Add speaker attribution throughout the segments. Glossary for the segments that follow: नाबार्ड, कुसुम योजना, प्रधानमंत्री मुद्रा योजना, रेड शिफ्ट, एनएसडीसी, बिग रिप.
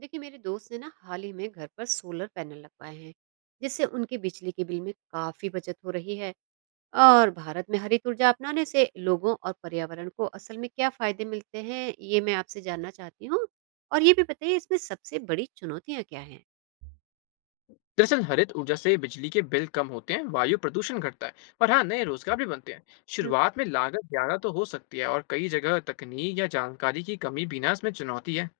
Speaker 1: देखिए मेरे दोस्त ने ना हाल ही में घर पर सोलर पैनल लगवाए हैं जिससे उनके बिजली के बिल में काफी बचत हो रही है। और भारत में हरित ऊर्जा अपनाने से लोगों और पर्यावरण को असल में क्या फायदे मिलते हैं ये मैं आपसे जानना चाहती हूँ। और ये भी बताइए इसमें सबसे बड़ी चुनौतियाँ क्या हैं।
Speaker 2: दरअसल हरित ऊर्जा से बिजली के बिल कम होते हैं, वायु प्रदूषण घटता है। और हाँ, नए रोजगार भी बनते हैं।
Speaker 1: हम्म।
Speaker 2: शुरुआत में लागत ज्यादा तो हो सकती है, और कई जगह तकनीक या जानकारी की कमी बिना इसमें चुनौती है।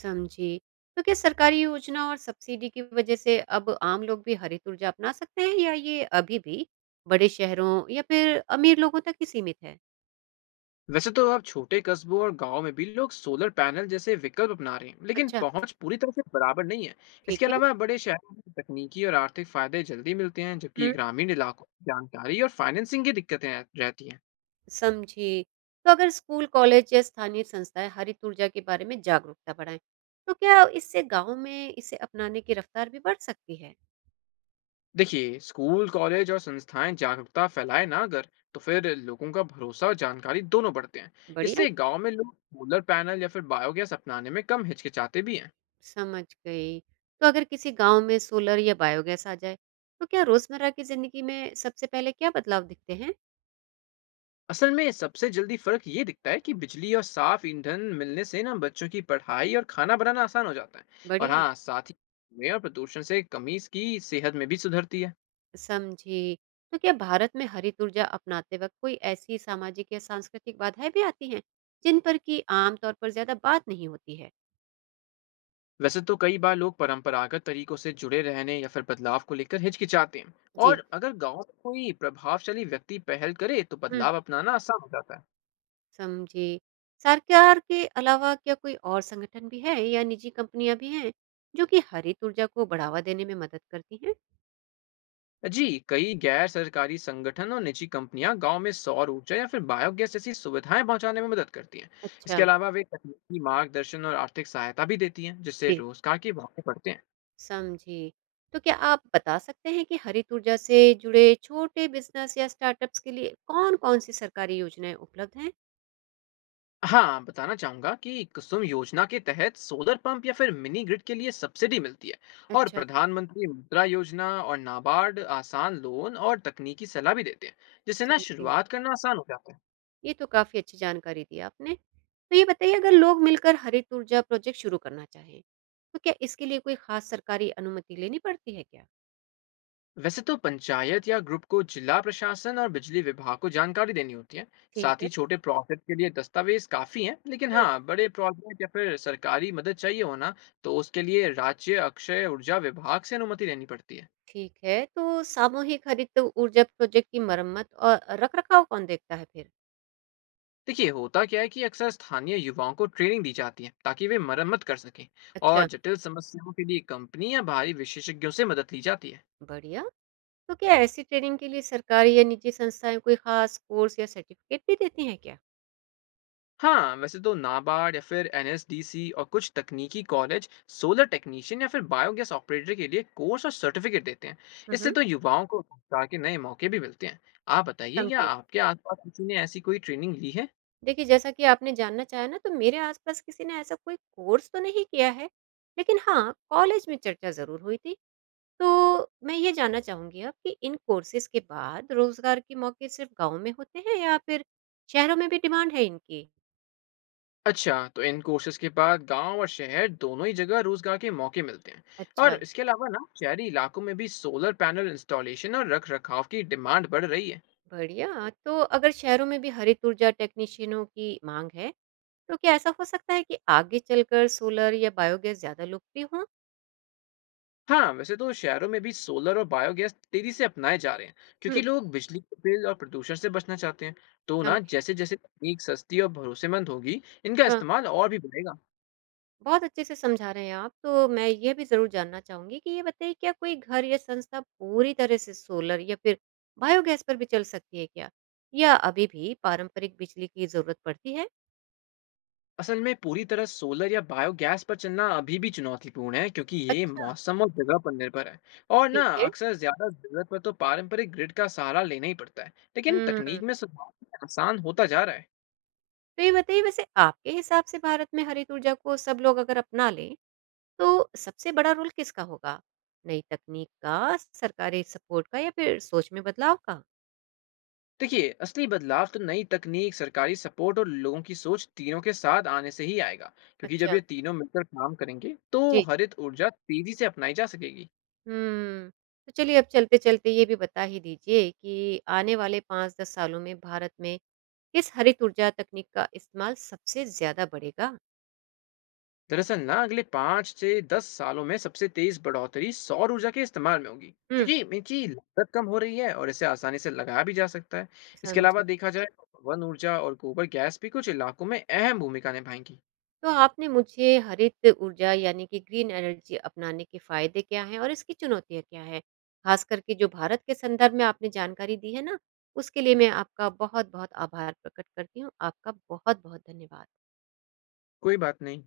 Speaker 1: समझी। तो क्या सरकारी योजना और सब्सिडी की वजह से अब आम लोग भी हरित ऊर्जा अपना सकते हैं या ये अभी भी बड़े शहरों या फिर अमीर लोगों तक ही सीमित है?
Speaker 2: वैसे तो अब छोटे कस्बों और गांव में भी लोग सोलर पैनल जैसे विकल्प अपना रहे हैं, लेकिन
Speaker 1: अच्छा।
Speaker 2: पहुंच पूरी तरह से बराबर नहीं है। इसके
Speaker 1: ठीक
Speaker 2: अलावा बड़े शहरों में तकनीकी और आर्थिक फायदे जल्दी मिलते हैं, जबकि
Speaker 1: है।
Speaker 2: ग्रामीण इलाकों में जानकारी और फाइनेंसिंग की दिक्कतें रहती हैं।
Speaker 1: समझी। तो अगर स्कूल, कॉलेज या स्थानीय संस्थाएँ हरित ऊर्जा के बारे में जागरूकता बढ़ाएँ, तो क्या इससे गाँव में इसे अपनाने की रफ्तार भी बढ़ सकती है?
Speaker 2: देखिए, स्कूल कॉलेज और संस्थाएं जागरूकता फैलाए ना अगर, तो फिर लोगों का भरोसा और जानकारी दोनों बढ़ते हैं।
Speaker 1: बढ़िया।
Speaker 2: इससे गांव में लोग सोलर पैनल या फिर बायोगैस अपनाने में कम हिचकिचाते भी हैं।
Speaker 1: समझ गई। तो अगर किसी गांव में सोलर या बायोगैस आ जाए, तो क्या रोजमर्रा की जिंदगी में सबसे पहले क्या बदलाव दिखते हैं?
Speaker 2: असल में सबसे जल्दी फर्क ये दिखता है कि बिजली और साफ ईंधन मिलने से ना बच्चों की पढ़ाई और खाना बनाना आसान हो जाता है। और
Speaker 1: बढ़िया।
Speaker 2: हाँ, साथ ही धुएं और प्रदूषण से कमी की सेहत में भी सुधरती है।
Speaker 1: समझी। तो क्या भारत में हरित ऊर्जा अपनाते वक्त कोई ऐसी सामाजिक या सांस्कृतिक बाधाएं भी आती हैं, जिन पर कि आमतौर पर ज्यादा बात नहीं होती है?
Speaker 2: वैसे तो कई बार लोग परंपरागत तरीकों से जुड़े रहने या फिर बदलाव को लेकर हिचकिचाते हैं।
Speaker 1: जी।
Speaker 2: और अगर गांव में कोई प्रभावशाली व्यक्ति पहल करे, तो बदलाव अपनाना आसान हो जाता है।
Speaker 1: समझी। सरकार के अलावा क्या कोई और संगठन भी है या निजी कंपनियां भी हैं जो कि हरित ऊर्जा को बढ़ावा देने में मदद करती हैं?
Speaker 2: जी, कई गैर सरकारी संगठन और निजी कंपनियां गांव में सौर ऊर्जा या फिर बायोगैस जैसी सुविधाएं पहुंचाने में मदद करती हैं।
Speaker 1: अच्छा।
Speaker 2: इसके अलावा वे तकनीकी मार्गदर्शन और आर्थिक सहायता भी देती हैं, जिससे
Speaker 1: जी।
Speaker 2: रोजगार के मौके बढ़ते हैं।
Speaker 1: समझी। तो क्या आप बता सकते हैं कि हरित ऊर्जा से जुड़े छोटे बिजनेस या स्टार्टअप्स के लिए कौन-कौन सी सरकारी योजनाएं उपलब्ध हैं?
Speaker 2: हाँ, बताना चाहूँगा कि कुसुम योजना के तहत सोलर पंप या फिर मिनी ग्रिड के लिए सब्सिडी मिलती है। और
Speaker 1: अच्छा।
Speaker 2: प्रधानमंत्री मुद्रा योजना और नाबार्ड आसान लोन और तकनीकी सलाह भी देते हैं, जिससे ना
Speaker 1: समझी।
Speaker 2: शुरुआत करना आसान हो जाता है।
Speaker 1: ये तो काफी अच्छी जानकारी दी आपने। तो ये बताइए अगर लोग मिलकर हरित ऊर्जा प्रोजेक्ट शुरू करना चाहें तो क्या इसके लिए कोई खास सरकारी अनुमति लेनी पड़ती है क्या?
Speaker 2: वैसे तो पंचायत या ग्रुप को जिला प्रशासन और बिजली विभाग को जानकारी देनी होती है।
Speaker 1: ठीक
Speaker 2: साथ ही
Speaker 1: है।
Speaker 2: छोटे प्रोजेक्ट के लिए दस्तावेज काफी हैं, लेकिन हाँ बड़े प्रोजेक्ट या फिर सरकारी मदद चाहिए होना, तो उसके लिए राज्य अक्षय ऊर्जा विभाग से अनुमति लेनी पड़ती है।
Speaker 1: ठीक है। तो सामूहिक हरित ऊर्जा प्रोजेक्ट की मरम्मत और रखरखाव कौन देखता है फिर?
Speaker 2: देखिए, होता क्या है कि अक्सर स्थानीय युवाओं को ट्रेनिंग दी जाती है, ताकि वे मरम्मत कर सकें। और
Speaker 1: अच्छा।
Speaker 2: जटिल समस्याओं के लिए कंपनी या बाहरी विशेषज्ञों से मदद ली जाती है।
Speaker 1: बढ़िया। तो क्या ऐसी ट्रेनिंग के लिए सरकारी या निजी संस्थाएं कोई खास कोर्स या सर्टिफिकेट भी देती हैं क्या?
Speaker 2: हाँ, वैसे तो नाबार्ड या फिर एनएसडीसी और कुछ तकनीकी कॉलेज सोलर टेक्नीशियन या फिर बायोगैस ऑपरेटर के लिए कोर्स और सर्टिफिकेट देते हैं। इससे
Speaker 1: हम्म।
Speaker 2: तो युवाओं को रोजगार के नए मौके भी मिलते हैं। आप बताइए, क्या
Speaker 1: समझी।
Speaker 2: आपके आसपास किसी ने ऐसी कोई ट्रेनिंग ली है?
Speaker 1: देखिए, जैसा कि आपने जानना चाहा ना, तो मेरे आसपास किसी ने ऐसा कोई कोर्स तो नहीं किया है, लेकिन हाँ, कॉलेज में चर्चा जरूर हुई थी। तो मैं ये जानना चाहूंगी अब कि इन कोर्सेज के बाद रोजगार के मौके सिर्फ गांव में होते हैं या फिर शहरों में भी डिमांड है इनकी?
Speaker 2: अच्छा, तो इन कोर्सेज के बाद गांव और शहर दोनों ही जगह रोजगार के मौके मिलते हैं। और
Speaker 1: अच्छा।
Speaker 2: इसके अलावा ना शहरी इलाकों में भी सोलर पैनल इंस्टॉलेशन और रख रखाव की डिमांड बढ़ रही है।
Speaker 1: बढ़िया। तो अगर शहरों में भी हरित ऊर्जा टेक्नीशियनों की मांग है तो क्या ऐसा हो सकता है कि आगे चलकर सोलर या बायोगैस ज्यादा लोकप्रिय हो।
Speaker 2: हाँ, वैसे तो शहरों में भी सोलर और बायोगैस तेजी से अपनाए जा रहे हैं, क्योंकि
Speaker 1: हम्म।
Speaker 2: लोग बिजली के बिल और प्रदूषण से बचना चाहते हैं। तो ना
Speaker 1: समझे।
Speaker 2: जैसे जैसे तकनीक सस्ती और भरोसेमंद होगी, इनका
Speaker 1: हाँ।
Speaker 2: इस्तेमाल और भी बढ़ेगा।
Speaker 1: बहुत अच्छे से समझा रहे हैं आप, तो मैं ये भी जरूर जानना चाहूंगी कि ये बताइए, क्या कोई घर या संस्था पूरी तरह से सोलर या फिर बायोगैस पर भी चल सकती है क्या, या अभी भी पारंपरिक बिजली की जरूरत पड़ती है?
Speaker 2: असल में पूरी तरह सोलर या बायोगैस पर चलना अभी भी चुनौतीपूर्ण है, क्योंकि ये
Speaker 1: अच्छा।
Speaker 2: मौसम और जगह पर निर्भर है। और ना
Speaker 1: ठीक है।
Speaker 2: अक्सर ज्यादा जरूरत पर तो पारंपरिक ग्रिड का सहारा लेना ही पड़ता है, लेकिन
Speaker 1: हम्म।
Speaker 2: तकनीक में सुधार आसान होता जा रहा है।
Speaker 1: तो ये बताइए, वैसे आपके हिसाब से भारत में हरित ऊर्जा को सब लोग अगर अपना लें तो सबसे बड़ा रोल किसका होगा? नई तकनीक का, सरकारी सपोर्ट का या फिर सोच में बदलाव का?
Speaker 2: देखिए, असली बदलाव तो नई तकनीक, सरकारी सपोर्ट और लोगों की सोच तीनों के साथ आने से ही आएगा। क्योंकि जब
Speaker 1: अच्छा।
Speaker 2: ये तीनों मिलकर काम करेंगे, तो
Speaker 1: जी।
Speaker 2: हरित ऊर्जा तेजी से अपनाई जा सकेगी।
Speaker 1: हम्म। तो चलिए, अब चलते-चलते ये भी बता ही दीजिए कि आने वाले 5-10 सालों में भारत में किस हरित ऊर्जा तकनीक का इस्तेमाल सबसे ज्यादा बढ़ेगा?
Speaker 2: दरअसल ना अगले 5 से 10 सालों में सबसे तेज बढ़ोतरी सौर ऊर्जा के इस्तेमाल में होगी,
Speaker 1: हम्म।
Speaker 2: क्योंकि इनकी लागत कम हो रही है और इसे आसानी से लगाया भी जा सकता है। इसके अलावा
Speaker 1: समझी।
Speaker 2: देखा जाए तो वन ऊर्जा और गोबर गैस भी कुछ इलाकों में अहम भूमिका निभाएंगी।
Speaker 1: तो आपने मुझे हरित ऊर्जा यानी कि ग्रीन एनर्जी अपनाने के फायदे क्या हैं और इसकी चुनौतियाँ क्या हैं, खास करके जो भारत के संदर्भ में आपने जानकारी दी है ना, उसके लिए मैं आपका बहुत बहुत आभार प्रकट करती हूँ। आपका बहुत बहुत धन्यवाद।
Speaker 2: कोई बात नहीं।